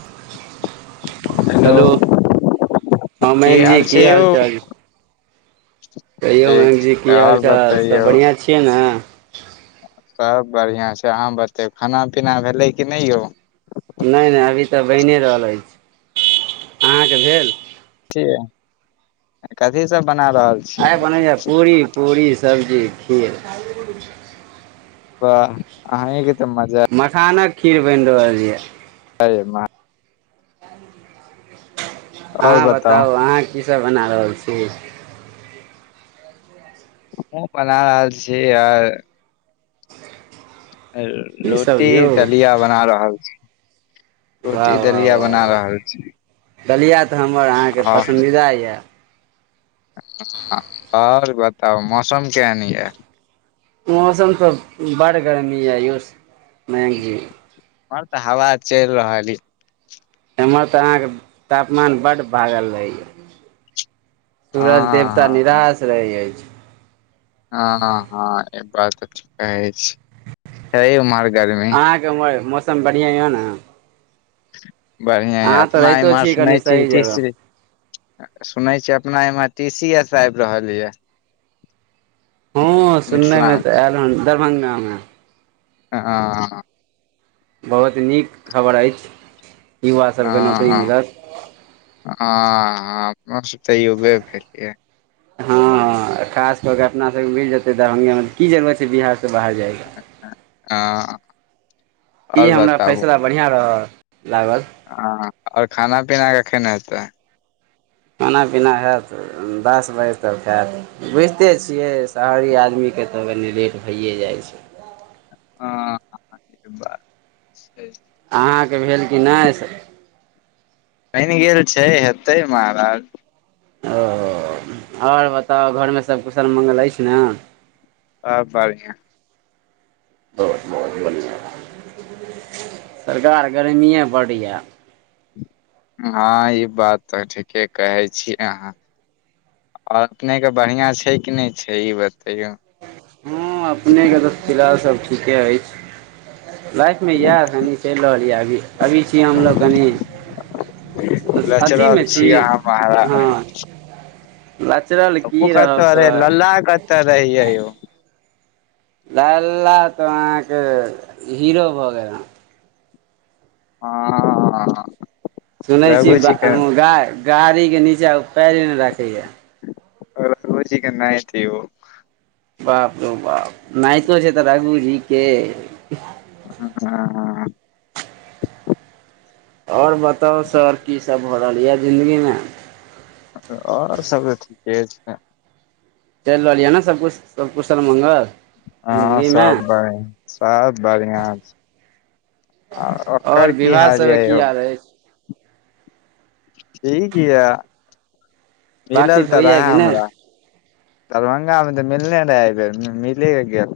[unintelligible] Hello हँ महिम जी की हाल चाल कहियौ ठीक महिमा जी छै की हाल आओर चाल सब बतैयौ बढ़िआँ छियै न सब बढ़िआँ छै। अहाँ बतेब खाना पीना भेलै कि नहि यौ नहि नहि अभी तऽ बनि रहल अछि अहाँके भेल कथी सब बना रहल छियै आइ बनै छै पूरी पूरी सब्जी खीर बह अहिक तऽ मजा मखानक खीर बनि रहल यऽ अरे बाह अहाँ बताउ अहाँ कीसभ बना रहल छी ह बना रहल छी यार कीसभ रोटी यौ दलिया बना रहल वाह रोटी वाह दलिया वाह बना वाह रहल छी दलिया तऽ हमर अहाँके आ पसन्दीदा यऽ आओर बताउ मौसम केहन यऽ मौसम तऽ बड़ गर्मी य यौ नै क आओर तऽ हवा चलि रहल य हमर तऽ अहाँके तापमान बड्ड भागल रहैय सूरज हँ देवता हँ निराश रहै अछि हँ हँ एक बात तऽ ठिक कहै छी कहै मारग अहाँके मौसम बढ़िआँ य न बढ़िआँ य अपना इम्हर छी सुनै कनि छियै सही इतिश जगह सुनै छिय अपना एम्हर टी सी एस आबि रहल यए हँ सुननेमे तऽ आयल हन दरभंगामे हं बहुत नीक खबर अछि युवा सभके हँ नौकरी मिलत हँ अपनो सब तऽ युवे भेलियै हँ हँ खास कऽ के अपना सबके मिल जेतै दरभंगे मे त की जेबै एते बिहार मे त बाहर जाइक हँ ई आओर हमरा बताबू फैसला बढ़िआं रहल लागल हँ आओर खाना पीना कखन हेतै खाना पीना हेत दस बजे तक खेएब बुझिते छियै शहरी आदमीे तब कनि लेट भैए जाइ छै। ह बात अहाँके भेल कि नहि बनि गेल छै हेतै महाराज ओ आओर बताउ घरमे सभकुशल मङ्गल अछि न आ बढिया बहुत बहुत धन्यबाद सरकार गर्मिए बड य हँ ई बात तऽ ठीके कहै छियै अहाँ आ अपनेके बढ़िआँ छै। कि नहि छै। ई बता हँ अपनेके तऽ फिलहालसभ ठीके अछि लाइफमे इएह तनि चलि रहल यए अभी अभी छी हमलोग कनि लचरल अथिमे छी अहाँ हँ लचरल उ की रहब कते रहे सर लला कते रहियौ लल्ला तऽ अहाँके हीरो भऽ गेल ह ह सुनै छी गा गाड़ीके नीचाँ पैर नहि राखैए रोजी केनाएथे ओ [inaudible] बाप रहौ बाप नतो छै तऽ रखू जी के ह ह ह आओर बताउ सर की सब भऽ रहल य जिंदगी में आओर सब तऽ ठीके छै। चलि रहलि यै ने सबकुछ सब कुसलमंगल हँ सब बढ़ि सब बढ़िआँ छै। आ ओकर आओर की विवाह हाल सब य की यौ आर अछि ठीक यऽ मिलल बातचीत तऽ होइया रहे कि नहि हमरा दरभंगा मे तऽ मिलने रहा आईबेर मिले क गेल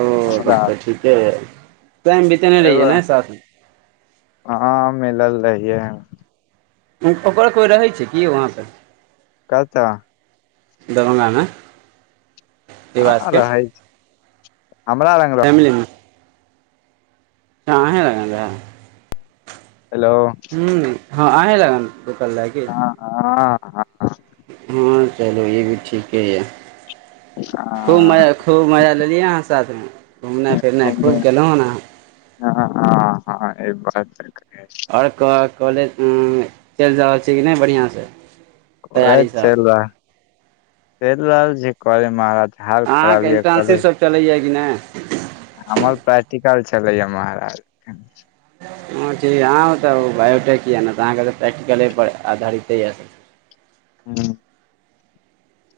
ओ तब हमरा तऽ ठीके है टाइम बीतेने रहियए एगो ने साथमे हँ मिलल रहियै ओकर कोइ रहै छै। की वहाँ पर क तऽ दरभंगा में हँ रवासके रहै छी हमरा लग रह फैमिलीमे कह हे लग जा [unintelligible] हेलो हँ अहीँ लगन रुकल रहै की ह ह ह हँ चलू ई भी ठीके यए खूब हँ मजा खूब मजा लेलियै अहाँ साथमे घुमनाइ फिरनाइ हँ। खूब गेलहुँ हन अ हँ हँ हँ ई बात देख आओर कह कॉलेज चलि जा रहल छी कि नई बढ़िया से करै चल चल रहल जे करै मार अहाँके इंटर्नशिप सब चलैया कि नय हमर प्राक्टिकल छलै महराज हँ ठीक आहउ तऽ बायोटेक यए ने तऽ अहाँकेँ तऽ प्रैक्टिकलेपर आधारिते यए [inaudible] हँ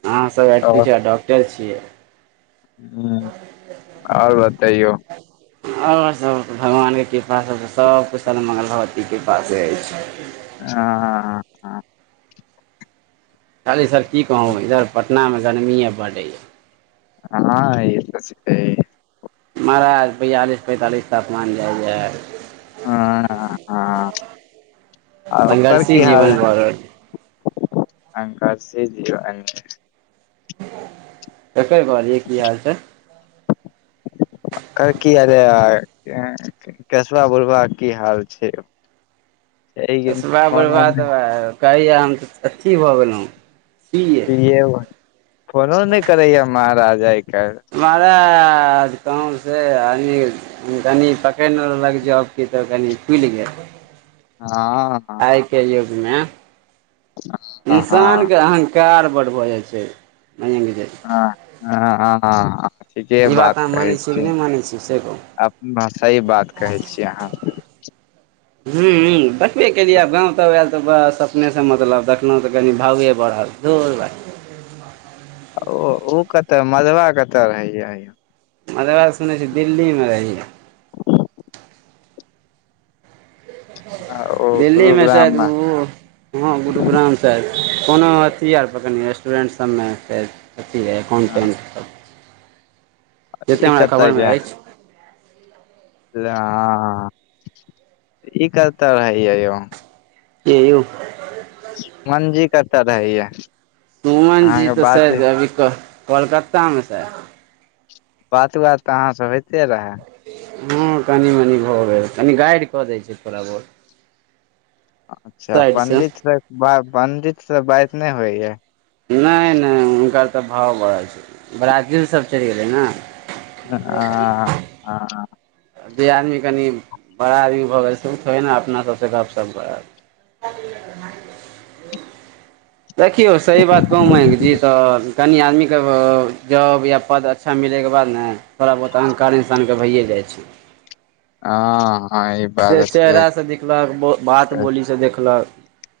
अहाँसभ एच डॉक्टर छियै ह आओर बतैयो आओर सब भगवानके कृपा स सब सब कुशल मगल भगवतीक कृपा स अछि हँ ह हँ हँ कहली सर की कहू इधर पटना मे गर्मिए बढ़ आईं हँ ई छै महाराज बियालिस पैंतालिस तापमान जाइ हए हँ हँ आ ओकर संघर्षी की हाल जीवन भऽ रहल छै अकार से दऔ एकर कहलिय की हाल छै [unintelligible] कर की अरे कसबा बोलबा की हाल छै छै रसबा फोन बुढ़वा उन तऽएह कहैयै हम तऽ अथी भऽ गेलहुँ फोनो न करैय महाराजा एक महराज कहू से आदमी कनि पकड़िने रहलक जब कि तऽ कनि फुलि गेल हँ मे हँ हँ इंसानके अहंकार बड़ भऽ जाइ छै मयंक जी हां हां हं हं ठीके ई बात अहाँ कहैइ मानै कि छियै नहि मानै छियै से कहू अप भाषाई बात कहैइ छियै अहाँ हूं देखबे केलियै गाँव तांवऽ आयल तऽ बस अपनेसँ मतलब देखलहुँ तऽ कनि भाउये बढ़ल दूर भाइ ओ ओ कतऽ मधबा कतऽ रहैय मधबा सुनै छी दिल्ली में रही ओ दिल्ली में शायद गुरुग्राम मे ओ ह गुरु ग्राम में शायद कोनो अथी आर पकरने अइ रेस्टोरेंट्स सब में अथी हइ अकाउंटेंट सब जेते ई हमरा कतऽ खबरमे अछि ला आ आ ई कतऽ रहैय यौ के यो मनजी कतऽ रहै या सुमन जी तऽ शायद अभी क कलकत्ता में शायद बात बात तऽ अहाँ से होइते रहै हँऽ, कनि-मनि भऽ गेल। कनि गाइड कऽ दै छी, थोड़ा-बहुत। अच्छा, पंडितसँ पंडितसँ बात नइ होइय। नई नई, हुनकर तऽ भाव बढ़ल छैइ। ब्राजील सब चलि गेलैइ न। हां हां जे आदमी कनि बड़ा आदमी भऽ गेल छैइ ओ थोड़े न अपना सबसँ गपशप करत [inaudible] देखियौ सही बात कहूं हैं जी तऽ कनि आदमी के जॉब या पद अच्छा मिल तैइके बाद न थोड़ा बहुत अहंकार इन्सानके भैइए जाइ छैइ हां से चेहरा से दिखलक बात बोली से दिखलक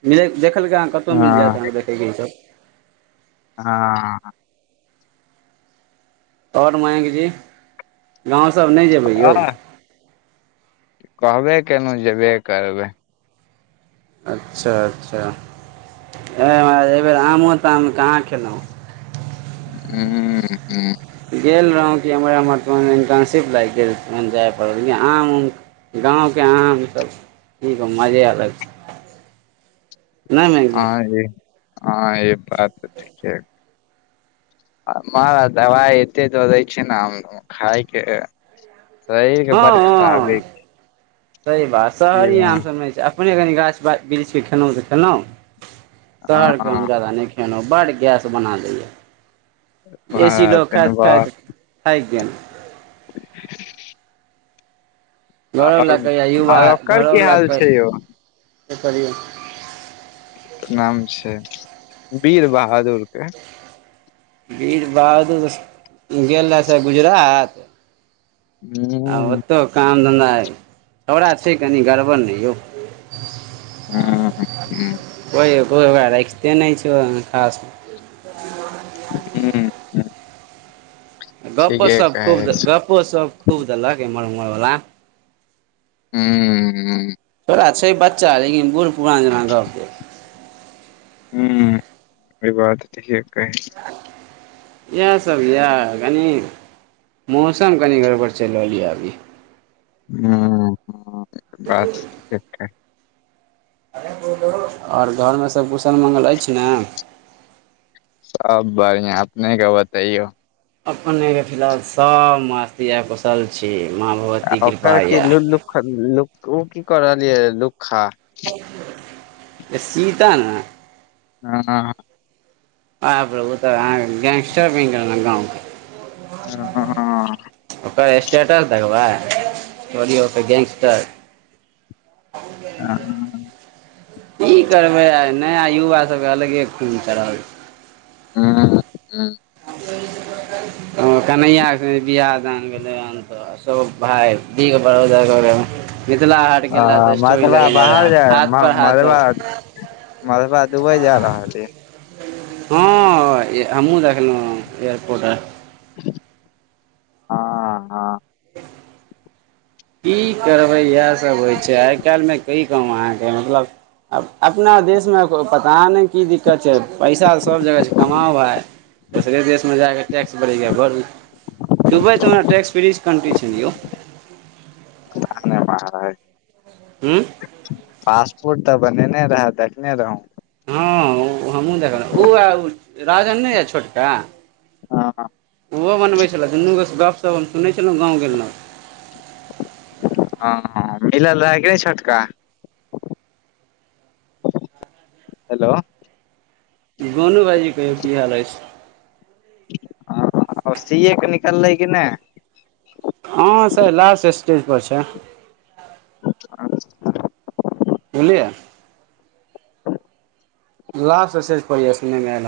मिलित देख अहाँ कतहु मिल जायत अहाँके देखयके ईसभ हां और मयंकजी गांव सब नई जेबै यौ हँ फेनु जेबे करबैइ अच्छा अच्छा हे एहि बेेर आमो ताम कहाँ खयलहुँ ऊं ऊं गेल रहौं कि हमरा मतलब इंटर्नशिप लागि गेल, जाय पड़ल, लेकिन आम। गामक आमसभ ई मजे अलग छैइ। नई नई गेल हँऽ, ई बात तऽ ठीके। मारा दवाई एते दऽ दैइछ नऽ, खाइके। हँऽ, हँऽ, सही बात। की शहरी आमसभ नहि छैइ। अपने कनि गाछ-वृक्षक खेनौं तऽ खेनौं, शहरके हम हँ जादा नई खेनौं। बड्ड गैस बना दैय। एसी महाराज लऽ तेनबा खाइत-खाइत थाकि गेन। घरव आओर लकै, युवा आओर ओकर घरव की हाल लकै छै यौ करियौ। [inaudible] नाम छैइ बीर बहादुर के। वीर बहादुर गेल रहौ सब गुजरात। आ हूँ ओतहु काम-धन्धा छौड़ा छैइ, कनि गड़बड़ नई यौ। ओइ। हूँ हूँ कोई ओकरा रखिते नहि छैइ खासमे। हूंऽ, हूंऽ। गप्पो सब खूब, छी गप्पो सब खूब देलक, एम्हर-उम्हरवला। हूंऽ, हूंऽ। छै बच्चा, लेकिन बूढ़-पुरान जेना गप भेल। हँ, ई बात तऽ ठीके। इएहसभ यए, कनी। मौसम कनि गड़बड़ चलि रहल यए अभी। ह बात ठे छै ओर घरमे सभ कुसल-मंगल अछि ने? सब बढ़िआ। अपने कऽ बतइयो। अपने के फिलहाल सब मस्तीमे यऽ, कुशल छी। माँ आ भगवती ओकर कृपा कऽ यऽ ओ की कऽ रहलियै, लूखा। सीता न ह ह प्रभु, तऽ गेंगस्टर बी गेल गामके। ह ह ह ओकर स्टेटस देखबै चोलियौ त गैंगस्टार ह ह की करबै आइ नया युवा सभके अलगे खूल चढ़ब ह ह [unintelligible] कन्हैया के बियाह-दान भेलै हन, तऽ सभ भाय बिग बड़ोदर। मिथिलला हाट गेल रहै, तऽ स्टोरी मधबा लगेने रहै, हाथ पर हाथ धऽ के। मरबा दुबई जा रहा छै। हँ हमहूँ देखलहुँ एयरपोर्ट आ। हँऽ, हँऽ। की करबै, इएहसभ होइ छै आइकाल्हिमे। की कहू, अहाँके मतलब आब? अपना देशमे पता नहि की दिक्कत छै। पैसा तऽ सब जगह छै, कमाउ भाय। दोसरे देशमे जाके। टैक्स बढ़ै। दुबई तऽ ओरा टैक्स-फ्री कन्ट्री छल यौ। हूँ फास्ट फूड तऽ बने ने रहत। देखने रहु। हमहु देखलहु। ओ उराजन नहि यऽ, छोटका। हँ ओहो बनबै छल, दुनू गप। तब सुनै छल गाम-गलू। हँ मिलल रहैके नहि, छोटका। हेलो गोनू भाइजी की हाल अछि ह आर सीए के निकललै कि नहि हँ सर लास्ट स्टेजपर छै [unintelligible] बुझलियै लास्ट स्टेज पे या सुने मे अयल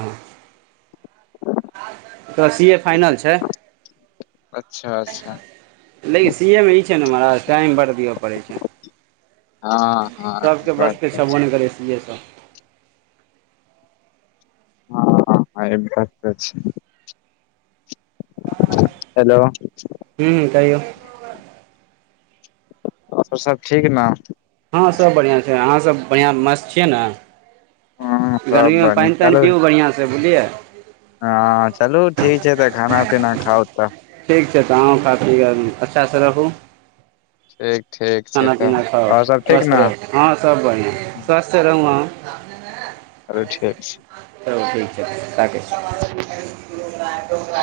तऽ सी ए फाइनल छै अच्छा अच्छा लेकिन सी ए मे ई छै ने महराज टाइम बर दिअ पड़ै छै हँ हँ ई सबके बात बसके तऽ छै छबो नहि करेसिे सब हँ ह हँ एब बात छै हेलो हूँ हूँ कहियौ त सब ठीक ने हँ सभ बढ़िआँ छै अहाँसभ बढ़िआँ मस्त छियै ने ह सब गरमीमे बढ़िया पानि तानि चलू पिू बढ़िआँसँ बुझलियै हँ चलू त ठीक छै तऽ खाना पीना खाउ तऽ ठीक छै तऽ अहू खातिर अच्छासँ रहू ठीक ठीक छै खाना तऽ पीना खाओ आओर सब ठीक स्वस्थ न रहो हँ सब बढ़िआं स्वस्थ रहु आँहा चलू ठीक छै चलू ठीक छै राखै छी [unintelligible]